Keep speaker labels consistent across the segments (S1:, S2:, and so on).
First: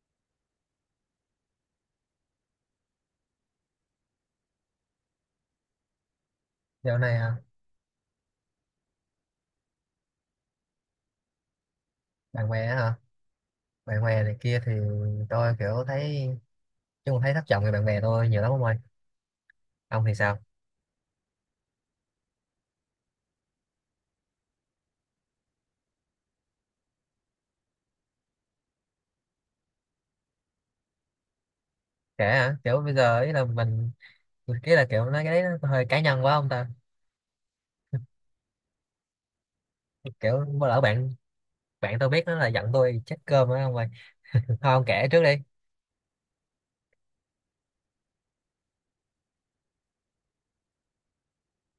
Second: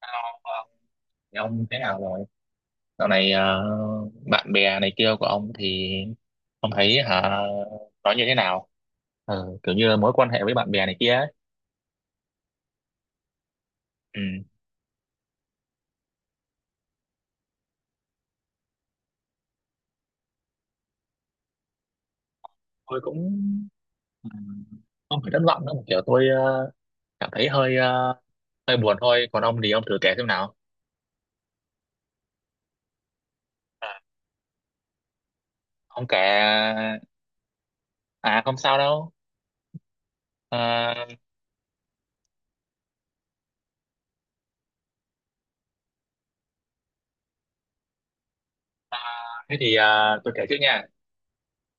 S1: Hello, Ờ, Thì ông thế nào rồi? Dạo này bạn bè này kia của ông thì ông
S2: Dạo
S1: thấy
S2: này
S1: hả
S2: hả?
S1: nói như thế nào? Kiểu như là mối quan hệ với bạn bè này kia ấy.
S2: Bạn bè á hả? Bạn
S1: Ừ.
S2: bè này kia thì tôi kiểu thấy thất vọng về bạn bè tôi nhiều lắm ông ơi. Ông thì sao?
S1: Tôi cũng ừ, không phải thất vọng đâu, kiểu tôi cảm thấy hơi hơi buồn thôi. Còn ông thì ông thử kể xem nào.
S2: Kể hả? Kiểu bây giờ ý là mình
S1: À,
S2: cái là kiểu nói cái đấy nó hơi cá
S1: ông kể,
S2: nhân quá ông ta.
S1: à không sao đâu.
S2: Kiểu bữa lỡ
S1: Ờ,
S2: bạn bạn tôi biết nó là giận tôi chết cơm á ông ơi. Thôi ông kể trước đi.
S1: À, thế thì tôi kể trước nha.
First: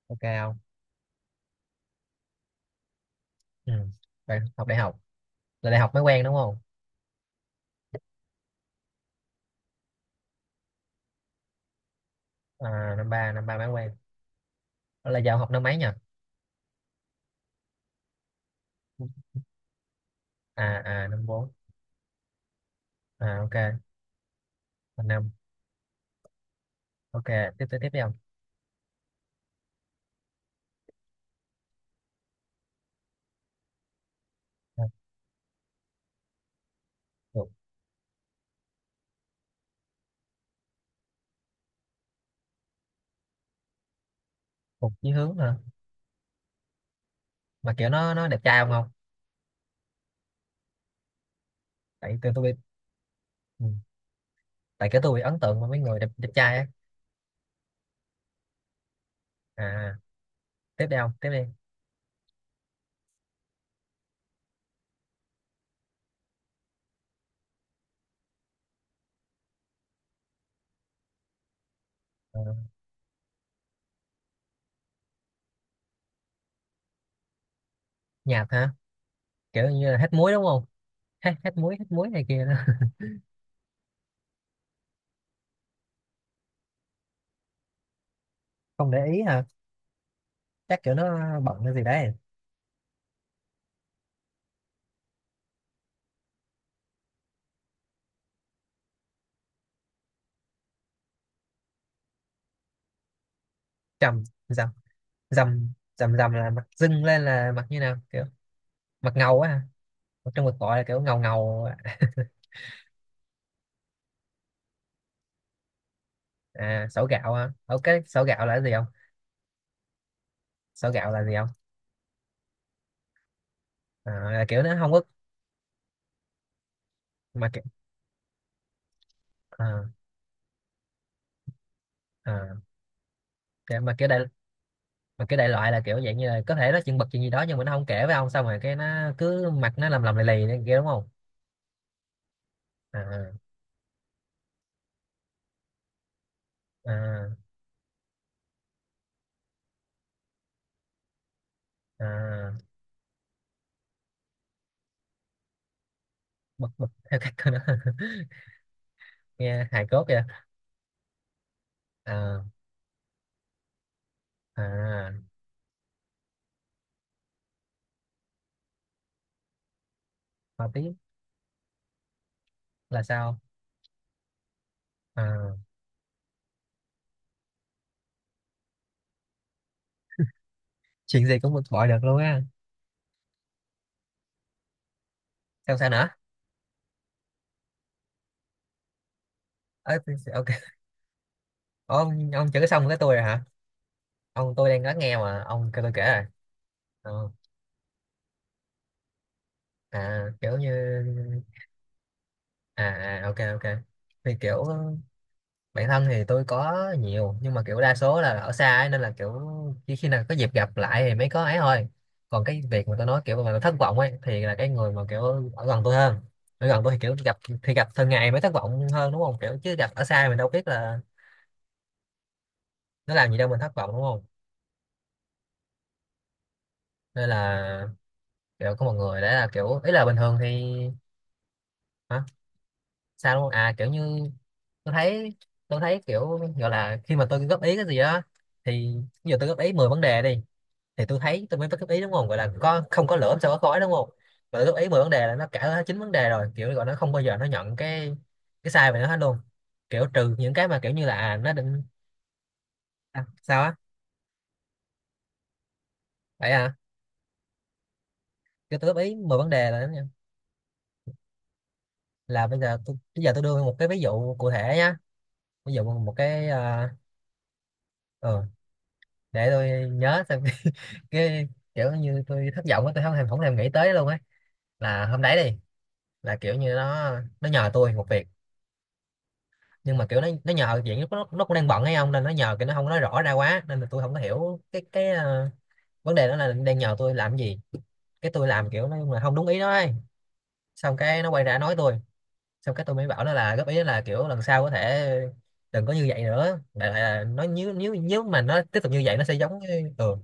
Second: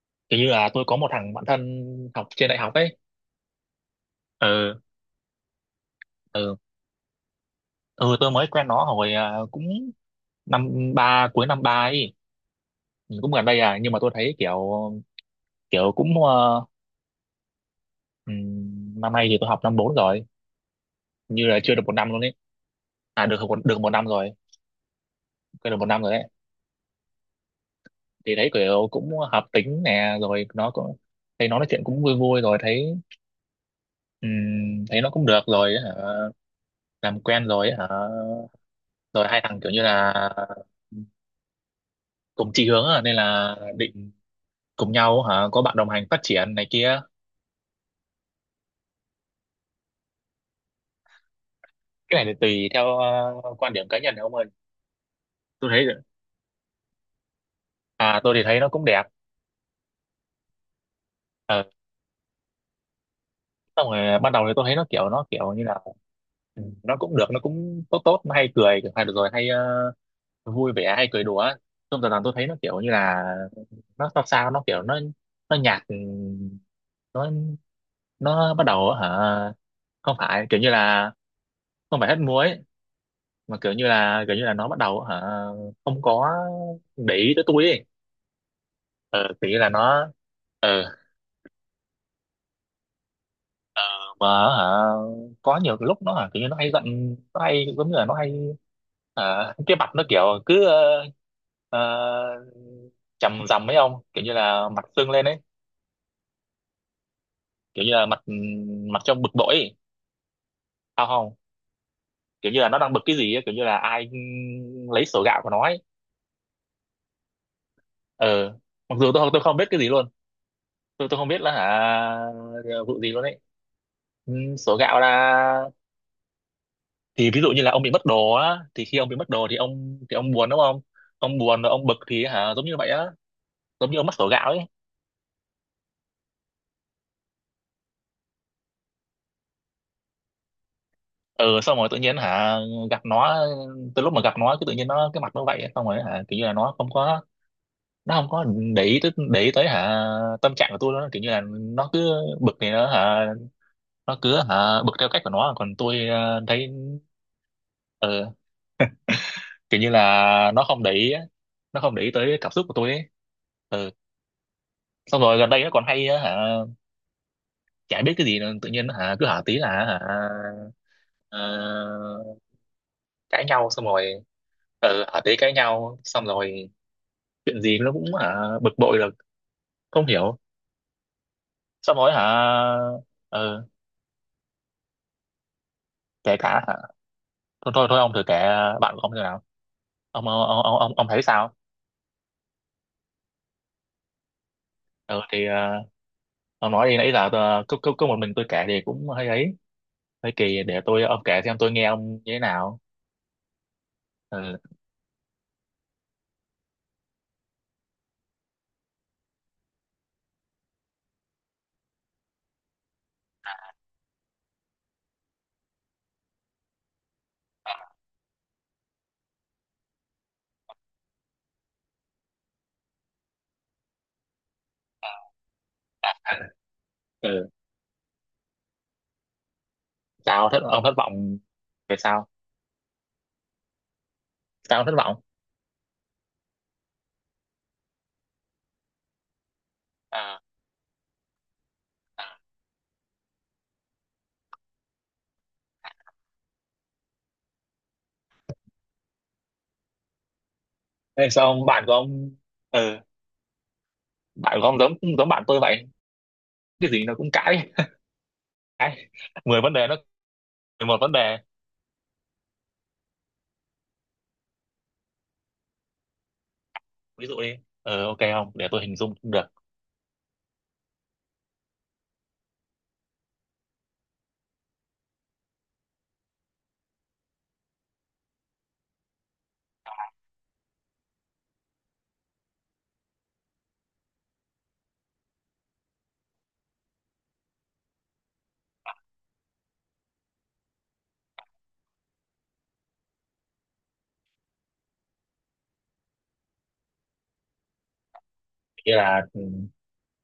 S2: Ok
S1: Kiểu như
S2: không?
S1: là tôi có một thằng bạn thân học trên đại học ấy.
S2: Ừ. Bạn học đại học. Là đại học mới quen đúng
S1: Ừ.
S2: không?
S1: ừ tôi mới quen nó hồi à, cũng năm ba cuối năm ba ấy.
S2: À,
S1: Ừ, cũng gần
S2: năm ba
S1: đây
S2: mới
S1: à,
S2: quen.
S1: nhưng mà tôi thấy kiểu
S2: Đó là giờ ông học năm mấy nhỉ?
S1: kiểu cũng năm nay thì tôi học năm bốn rồi,
S2: Năm
S1: như
S2: bốn.
S1: là chưa được một năm luôn ấy, à được
S2: À, ok,
S1: một năm rồi,
S2: năm.
S1: quên được một năm rồi đấy.
S2: Ok, tiếp tiếp tiếp đi ông.
S1: Thì thấy kiểu cũng hợp tính nè, rồi nó cũng thấy, nó nói chuyện cũng vui vui, rồi thấy
S2: À,
S1: thấy nó cũng được rồi ấy hả, làm quen
S2: Phục
S1: rồi ấy hả, rồi hai thằng kiểu như là cùng chí hướng, à nên là định cùng
S2: Phục chí
S1: nhau
S2: hướng
S1: hả,
S2: hả?
S1: có bạn đồng hành phát triển này kia.
S2: Mà kiểu nó đẹp trai không không?
S1: Cái
S2: tại tôi
S1: này thì
S2: tôi bị
S1: tùy theo
S2: ừ,
S1: quan điểm cá nhân của ông ơi.
S2: tại cái tôi bị ấn tượng với
S1: Tôi
S2: mấy
S1: thấy,
S2: người đẹp trai á.
S1: à tôi thì thấy nó cũng đẹp.
S2: À tiếp đi ông, tiếp đi.
S1: Ờ, Xong rồi ban đầu thì tôi thấy nó kiểu như là nó cũng được, nó cũng tốt tốt, nó hay cười hay được rồi hay vui vẻ hay cười đùa. Xong dần dần tôi
S2: Ờ,
S1: thấy nó kiểu như là nó sao sao, nó kiểu nó nhạt, nó
S2: nhạt
S1: nó bắt
S2: hả?
S1: đầu hả
S2: Kiểu như là hết
S1: không
S2: muối đúng
S1: phải kiểu
S2: không?
S1: như là,
S2: Hết hết muối hết
S1: không
S2: muối
S1: phải hết
S2: này kia đó.
S1: muối, mà kiểu như là nó bắt đầu hả không có để ý tới tôi ấy.
S2: Không để ý
S1: Ờ
S2: hả?
S1: Kiểu như là nó,
S2: Chắc kiểu
S1: ờ
S2: nó bận cái gì đấy.
S1: mà hả có nhiều cái lúc nó hả kiểu như nó hay giận, nó hay giống như là nó hay hả, cái mặt nó kiểu cứ ờ, chằm rằm ấy ông,
S2: trầm
S1: kiểu như
S2: dầm
S1: là mặt sưng lên ấy.
S2: dầm dầm dầm là mặt dưng lên là mặt như
S1: Kiểu như
S2: nào
S1: là mặt
S2: kiểu?
S1: mặt
S2: Mặt
S1: trong bực
S2: ngầu á
S1: bội
S2: hả?
S1: ấy.
S2: Ở trong cuộc gọi là kiểu
S1: Sao
S2: ngầu
S1: không,
S2: ngầu.
S1: kiểu như là nó đang bực cái gì ấy, kiểu như là ai lấy sổ gạo của nó ấy.
S2: Sổ gạo hả? Cái sổ
S1: ờ
S2: gạo là cái gì không?
S1: Mặc dù tôi không biết cái gì luôn.
S2: Sổ
S1: tôi
S2: gạo
S1: tôi
S2: là
S1: không
S2: gì
S1: biết
S2: không?
S1: là hả vụ gì luôn ấy.
S2: à,
S1: Ừ,
S2: là kiểu nó
S1: sổ
S2: không
S1: gạo
S2: có.
S1: là, thì ví
S2: Mà
S1: dụ như
S2: kiểu
S1: là ông bị mất đồ á, thì khi ông bị mất đồ
S2: à,
S1: thì ông buồn đúng không, ông buồn rồi ông bực thì hả
S2: à,
S1: giống như vậy á,
S2: kiểu-
S1: giống
S2: mà
S1: như ông
S2: kiểu
S1: mắc
S2: đại
S1: sổ gạo ấy.
S2: mà cái đại loại là kiểu dạng như là có thể nó chuyện bật chuyện gì đó nhưng mà nó không kể với ông xong rồi cái nó cứ mặt nó lầm lầm lì lì này kia đúng không?
S1: Ừ Xong rồi tự nhiên hả gặp
S2: à,
S1: nó, từ lúc mà gặp nó cứ tự nhiên nó, cái mặt nó vậy ấy. Xong rồi hả kiểu như là nó không có,
S2: à,
S1: nó không có để ý tới hả tâm trạng của tôi nữa, kiểu như là nó cứ
S2: à,
S1: bực thì nó hả, nó cứ hả bực theo cách của nó, còn tôi
S2: bật
S1: thấy
S2: bật theo cách của nó.
S1: ừ,
S2: Nghe
S1: kiểu
S2: hài
S1: như
S2: cốt kìa.
S1: là nó không để ý á, nó không để ý tới
S2: à,
S1: cảm xúc của tôi ấy. ừ
S2: à,
S1: Xong rồi gần đây nó còn hay á, hả chả biết cái gì nữa, tự nhiên hả cứ hả tí là hả
S2: mà tiếp
S1: ờ,
S2: là sao?
S1: cãi nhau, xong rồi hả tí cãi
S2: à,
S1: nhau, xong rồi chuyện gì nó cũng hả bực bội là không hiểu.
S2: chuyện gì cũng bực bội
S1: Xong
S2: được
S1: rồi
S2: luôn
S1: hả
S2: á?
S1: ờ,
S2: Sao sao nữa?
S1: kể cả hả thôi thôi thôi ông thử kể bạn của ông như nào,
S2: Ờ,
S1: ông
S2: ok
S1: ông ông ông, ông thấy sao?
S2: Ông chữ xong cái tôi rồi hả? Ông, tôi đang lắng nghe
S1: ờ
S2: mà
S1: thì
S2: ông
S1: ờ,
S2: kêu tôi kể rồi.
S1: ông nói đi, nãy giờ
S2: Ờ,
S1: tôi- cứ cứ cứ một mình tôi kể thì cũng hơi ấy,
S2: à
S1: hơi
S2: kiểu
S1: kỳ,
S2: như
S1: để tôi, ông kể xem tôi nghe ông như thế nào.
S2: ok ok thì
S1: Ừ,
S2: kiểu bạn thân thì tôi có nhiều nhưng mà kiểu đa số là ở xa ấy, nên là kiểu chỉ khi nào có dịp gặp lại thì mới có ấy thôi. Còn cái việc mà tôi nói kiểu mà thất vọng ấy thì là cái người mà kiểu ở gần tôi hơn. Ở gần tôi thì kiểu gặp thì gặp thường ngày mới thất vọng hơn đúng không? Kiểu chứ gặp ở xa mình đâu biết là nó làm gì đâu, mình thất vọng đúng không? Nên
S1: ừ,
S2: là kiểu có một người đấy là kiểu ý là bình thường thì
S1: sao thất ông thất vọng về,
S2: hả,
S1: sao,
S2: sao đúng không? Kiểu như
S1: sao ông thất
S2: tôi
S1: vọng?
S2: thấy, tôi thấy kiểu gọi là khi mà tôi góp ý cái gì đó thì bây giờ tôi góp ý 10 vấn đề
S1: À,
S2: đi, thì tôi thấy tôi mới góp ý đúng không, gọi là có không có lửa sao có khói đúng không? Mà tôi góp ý 10 vấn đề là nó cả chín vấn đề rồi kiểu gọi nó không bao giờ nó nhận cái sai về nó hết luôn. Kiểu trừ những cái mà kiểu như là
S1: thế sao
S2: nó
S1: ông
S2: định.
S1: bạn của ông, ừ
S2: Sao á?
S1: bạn của ông giống giống bạn tôi vậy,
S2: Vậy à?
S1: cái gì nó cũng cãi,
S2: Kiểu tôi góp
S1: cãi
S2: ý 10 vấn
S1: mười
S2: đề
S1: vấn đề nó, 11 vấn đề.
S2: là bây giờ tôi đưa một cái ví dụ cụ thể nhá. Ví dụ một cái
S1: Ví dụ đi, ok
S2: ừ,
S1: không, để tôi hình dung cũng được.
S2: để tôi nhớ xem. Cái kiểu như tôi thất vọng á, tôi không thèm nghĩ tới luôn ấy. Là hôm đấy đi, là kiểu như nó nhờ tôi một việc. Nhưng mà kiểu nó nhờ chuyện nó cũng đang bận hay không nên nó nhờ cái nó không nói rõ ra quá nên là tôi không có hiểu cái vấn đề đó là đang nhờ tôi làm cái gì. Cái tôi làm kiểu nó là không đúng ý nó ấy. Xong cái nó quay ra nói tôi. Xong cái tôi mới bảo nó là góp ý là kiểu lần sau có thể đừng có như vậy nữa, đại loại là nó, nếu nếu nếu mà nó tiếp tục
S1: Nghĩa
S2: như vậy nó
S1: là
S2: sẽ
S1: ừ,
S2: giống như ừ.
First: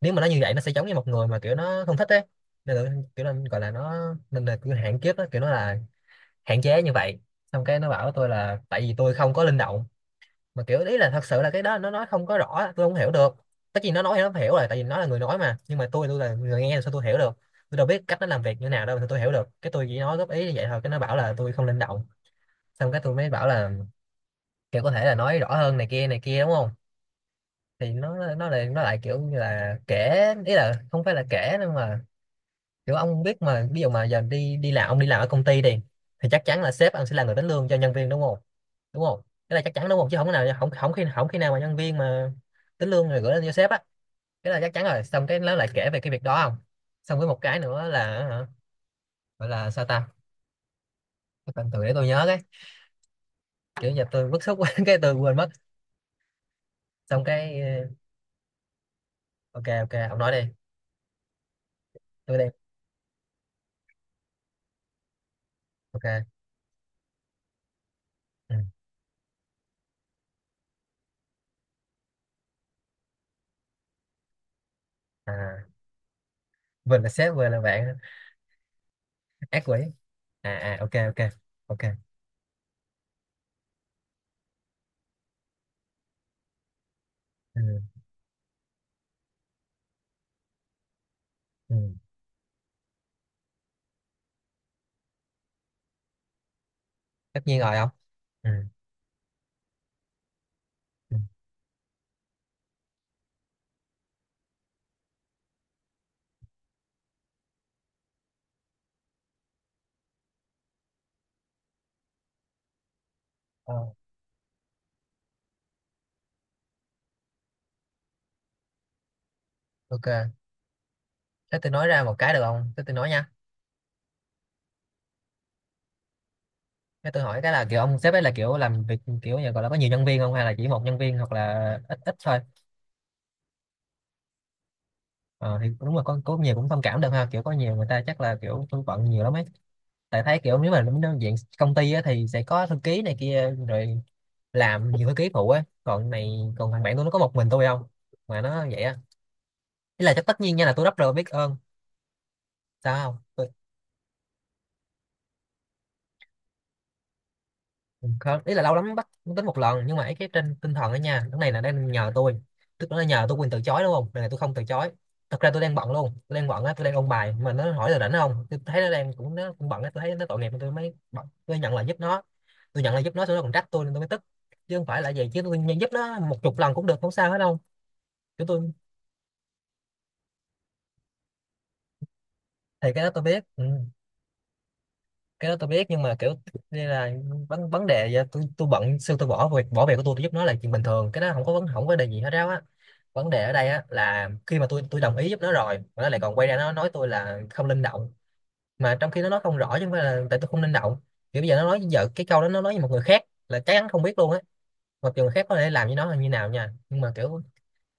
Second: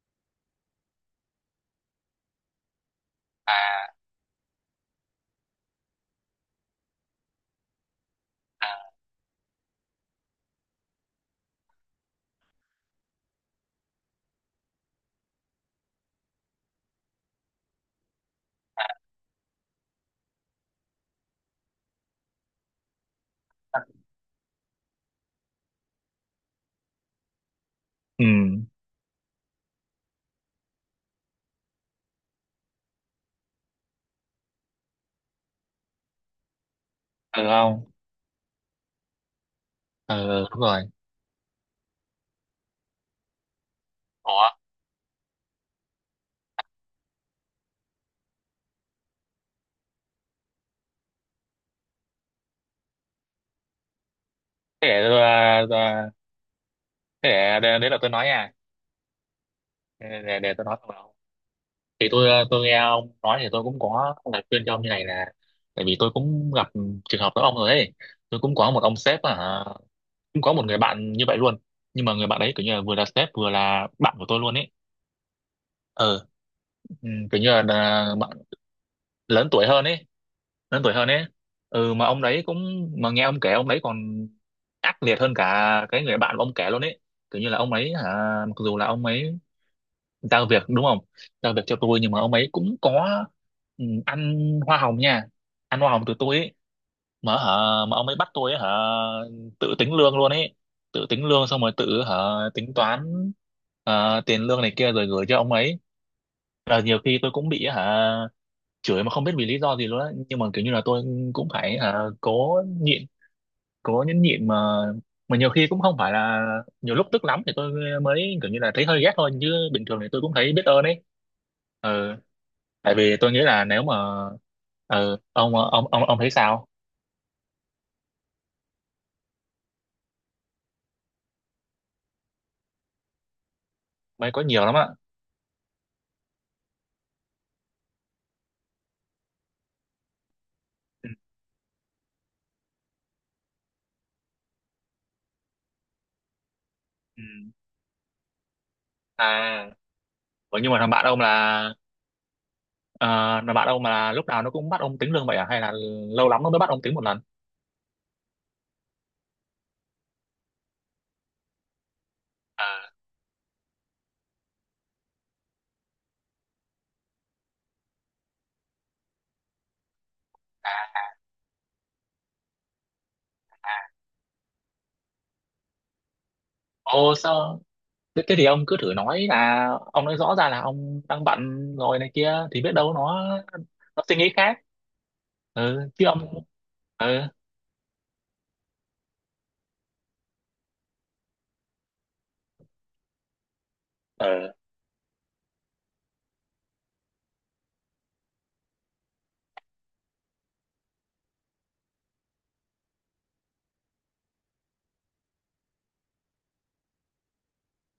S2: Nếu mà nó như vậy nó sẽ giống như một người mà kiểu nó không thích ấy nên là, kiểu là gọi là
S1: à
S2: nó, nên là kiểu hạn kiếp đó kiểu nó là hạn chế như vậy. Xong cái nó bảo tôi là
S1: à,
S2: tại vì tôi không có linh động, mà kiểu ý là thật sự là cái đó nó nói không có rõ tôi không hiểu được. Tất nhiên nó nói thì nó phải hiểu rồi tại vì nó là người nói mà, nhưng mà tôi là người nghe thì sao tôi hiểu được? Tôi đâu biết cách nó làm việc như nào đâu thì tôi hiểu được? Cái tôi chỉ nói góp ý như vậy thôi cái nó bảo là tôi không linh động. Xong cái tôi mới bảo là kiểu có thể là nói rõ hơn này kia đúng không? Thì nó
S1: ừ
S2: nó lại kiểu như là kể, ý là không phải là kể nhưng mà kiểu ông biết mà, ví dụ mà giờ đi đi làm, ông đi làm ở công ty đi thì chắc chắn là sếp ông sẽ là người
S1: ừ
S2: tính lương cho
S1: không,
S2: nhân viên đúng không? Đúng không? Cái là chắc chắn đúng không, chứ không có nào
S1: ừ đúng
S2: không
S1: rồi.
S2: không khi nào mà nhân viên mà tính lương rồi gửi lên cho sếp á?
S1: Ủa,
S2: Cái là chắc chắn rồi xong cái nó lại kể về cái việc đó không? Xong với một cái nữa là hả, gọi là sao ta? Cái tên từ để tôi nhớ cái kiểu giờ tôi bức xúc quá
S1: thế
S2: cái
S1: để
S2: tôi
S1: tôi
S2: quên mất.
S1: à,
S2: Xong
S1: thế để,
S2: cái
S1: đấy là tôi nói nha,
S2: ok ok ông nói
S1: để,
S2: đi.
S1: tôi nói thằng nào, thì tôi
S2: Tôi đi
S1: à, tôi nghe ông nói thì tôi cũng có lời khuyên cho ông như này là tại vì tôi
S2: ok.
S1: cũng gặp trường hợp giống ông rồi ấy. Tôi
S2: Ừ.
S1: cũng có một ông sếp, à cũng có một người bạn như vậy luôn, nhưng mà người bạn ấy kiểu như là vừa là sếp vừa là bạn của tôi luôn ấy.
S2: à
S1: ờ
S2: Vinh là sếp
S1: Kiểu như
S2: Vinh là
S1: là,
S2: bạn.
S1: à bạn lớn
S2: Ác
S1: tuổi
S2: quỷ.
S1: hơn ấy,
S2: À à,
S1: lớn
S2: ok
S1: tuổi hơn
S2: ok.
S1: ấy.
S2: Ok.
S1: Ừ mà ông đấy cũng, mà nghe ông kể ông đấy còn ác liệt hơn cả cái người bạn của ông kể luôn ấy. Kiểu như là
S2: Ừ.
S1: ông ấy hả, mặc dù là ông ấy giao việc đúng không, giao việc
S2: Ừ.
S1: cho tôi nhưng mà ông ấy cũng có ăn hoa hồng nha, ăn hoa hồng từ tôi ấy, mà
S2: Tất
S1: hả
S2: nhiên rồi, không?
S1: mà ông ấy bắt
S2: Ừ.
S1: tôi ấy, hả tự tính lương luôn ấy, tự
S2: Ừ.
S1: tính lương xong rồi tự hả tính toán tiền lương này kia rồi gửi cho ông ấy. Là nhiều khi tôi cũng bị hả chửi mà không biết vì lý do gì luôn á, nhưng mà kiểu như là tôi cũng phải à, cố nhịn,
S2: Ờ,
S1: cố nhẫn nhịn mà nhiều khi cũng không phải là, nhiều lúc tức lắm thì tôi mới kiểu như là thấy hơi ghét thôi, chứ bình thường thì
S2: ok.
S1: tôi cũng thấy biết ơn ấy.
S2: Thế tôi nói ra một
S1: Ừ,
S2: cái được không? Thế tôi
S1: tại
S2: nói
S1: vì
S2: nha.
S1: tôi nghĩ là nếu mà ừ, ông thấy sao?
S2: Thế tôi hỏi cái là kiểu ông sếp ấy là kiểu làm việc kiểu như gọi là có nhiều nhân viên không, hay là chỉ một nhân viên hoặc là ít ít thôi?
S1: Mới có nhiều lắm ạ.
S2: Ờ, thì đúng là có nhiều cũng thông cảm được ha, kiểu có nhiều người ta chắc là kiểu tôi bận nhiều lắm ấy. Tại thấy kiểu nếu mà
S1: Ừ.
S2: đến diện công ty á, thì sẽ có thư ký này kia rồi, làm nhiều thư ký phụ ấy, còn này còn thằng bạn tôi nó có
S1: Ừ.
S2: một mình tôi không mà nó vậy á.
S1: À,
S2: Ý là chắc tất nhiên
S1: ủa
S2: nha là
S1: nhưng mà
S2: tôi
S1: thằng
S2: rất
S1: bạn
S2: là
S1: ông
S2: biết ơn.
S1: là ờ,
S2: Sao không?
S1: thằng bạn ông mà lúc nào nó cũng bắt ông tính lương vậy à, hay là lâu lắm nó mới bắt ông tính một lần?
S2: Ừ, không ý là lâu lắm mới bắt mới tính một lần, nhưng mà ấy cái trên tinh thần đó nha, cái này là đang nhờ tôi, tức
S1: À,
S2: nó nhờ tôi quyền từ chối đúng không, lần này là tôi không từ chối. Thật ra tôi đang bận luôn, tôi đang bận á, tôi đang ôn bài mà nó hỏi là rảnh không, tôi thấy nó đang cũng nó cũng bận á, tôi thấy nó tội nghiệp tôi mới bận. Tôi nhận lời giúp nó. Tôi nhận lời giúp nó xong nó còn trách tôi nên tôi mới tức. Chứ không phải là vậy, chứ tôi nhận giúp nó một chục lần cũng được không
S1: ô
S2: sao hết đâu.
S1: sao, thế
S2: Chứ
S1: thì ông
S2: tôi
S1: cứ thử nói là ông nói rõ ra là ông đang bận rồi này kia thì biết
S2: thì
S1: đâu
S2: cái đó
S1: nó
S2: tôi biết. Ừ.
S1: nó suy nghĩ khác,
S2: Cái đó tôi
S1: ừ
S2: biết nhưng
S1: chứ
S2: mà kiểu
S1: ông
S2: đây là
S1: ừ,
S2: vấn vấn đề, vậy tôi bận xưa tôi bỏ việc của tôi giúp nó là chuyện bình thường, cái đó không có vấn không có đề gì hết ráo á. Vấn đề ở đây á là
S1: ừ.
S2: khi mà tôi đồng ý giúp nó rồi mà nó lại còn quay ra nó nói tôi là không linh động. Mà trong khi nó nói không rõ chứ không phải là tại tôi không linh động. Kiểu bây giờ nó nói giờ cái câu đó nó nói với một người khác là chắc chắn không biết luôn á. Mặc dù người khác có thể làm với nó là như nào nha, nhưng mà kiểu,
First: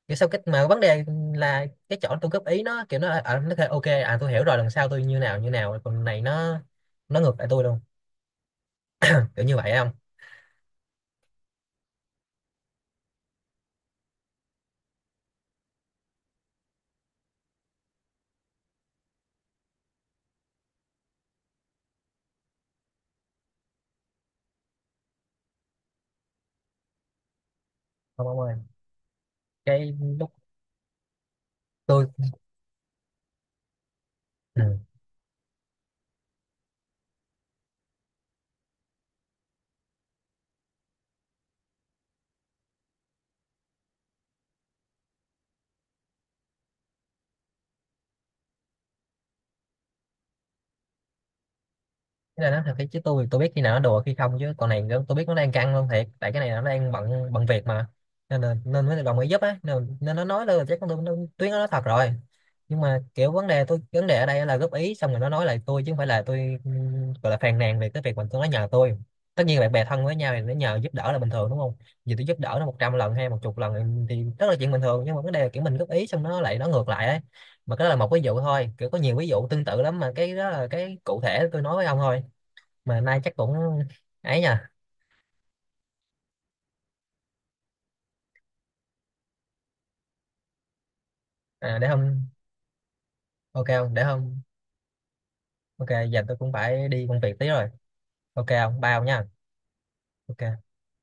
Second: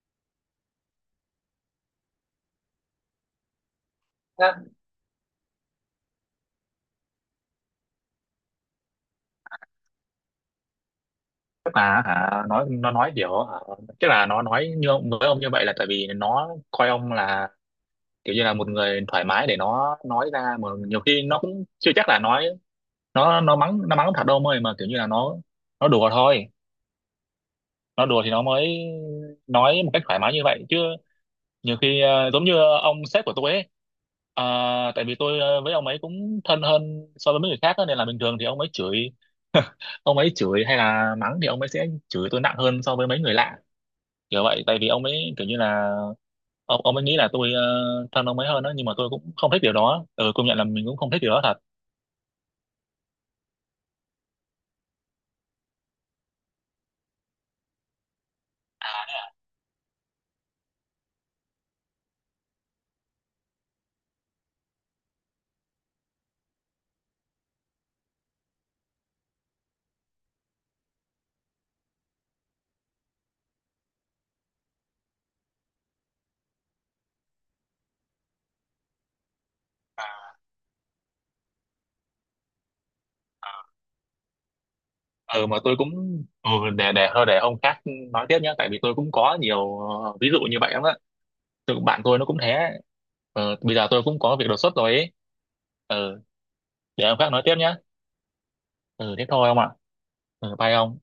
S2: kiểu sao cái mà vấn đề là cái chỗ tôi góp ý, nó kiểu nó nó kêu ok, à tôi hiểu rồi lần sau tôi như nào như nào, còn này nó ngược lại tôi luôn, kiểu như vậy không?
S1: Tức là hả, nói nó nói kiểu hả, tức là nó nói như ông với ông như vậy là tại vì nó coi ông là kiểu như là một người thoải mái để nó nói ra, mà nhiều khi nó cũng chưa chắc là nói, nó mắng, nó mắng thật đâu mời, mà kiểu như là nó đùa thôi, nó đùa
S2: Không
S1: thì
S2: ông
S1: nó
S2: ơi.
S1: mới nói một
S2: Cái
S1: cách thoải
S2: lúc
S1: mái như vậy chứ. Nhiều khi
S2: tôi
S1: giống như ông sếp của tôi ấy,
S2: ừ.
S1: à tại vì tôi với ông ấy cũng thân hơn so với mấy người khác á, nên là bình thường thì ông ấy chửi ông ấy chửi hay là mắng thì ông ấy sẽ chửi tôi nặng hơn so với mấy người lạ, kiểu vậy, tại vì ông ấy kiểu như là ông ấy nghĩ là tôi thân ông ấy hơn đó, nhưng mà tôi cũng không thích điều đó. Ừ, công nhận là mình cũng không thích điều đó thật.
S2: Cái này nó thật cái chứ tôi thì tôi biết khi nào nó đùa khi không, chứ còn này nó- tôi biết nó đang căng luôn thiệt tại cái này nó đang bận bận việc mà. Nên là nên mới đồng ý giúp á, nên, nên nó nói là chắc tôi- nó- tuyến nó nói thật rồi. Nhưng mà kiểu vấn đề tôi vấn đề ở đây là góp ý xong rồi nó nói lại tôi chứ không phải là tôi gọi là phàn nàn về cái việc mà tôi nó nhờ tôi. Tất nhiên bạn bè thân với nhau thì nó nhờ giúp đỡ là bình thường đúng không? Vì tôi giúp đỡ nó 100 lần hay một chục lần thì rất là chuyện bình thường, nhưng mà vấn đề là kiểu mình góp ý xong nó lại nó ngược lại ấy. Mà cái đó là một ví dụ thôi, kiểu có nhiều ví dụ tương tự lắm mà cái đó là cái cụ thể tôi nói với ông thôi á. Mà nay chắc cũng ấy nha.
S1: Ừ, mà tôi cũng ừ, để thôi để ông khác nói tiếp nhé, tại vì tôi cũng có nhiều ví dụ như vậy lắm á, tôi
S2: Để
S1: bạn tôi nó
S2: hôm.
S1: cũng thế.
S2: Ok,
S1: Bây giờ
S2: không
S1: tôi
S2: để
S1: cũng có
S2: hôm.
S1: việc đột xuất rồi ấy,
S2: Ok,
S1: ờ
S2: giờ tôi cũng phải
S1: để
S2: đi
S1: hôm
S2: công
S1: khác
S2: việc
S1: nói
S2: tí
S1: tiếp
S2: rồi.
S1: nhá.
S2: Ok không bao
S1: Ừ
S2: nha.
S1: thế thôi ông ạ. Ừ,
S2: Ok.
S1: bye ông.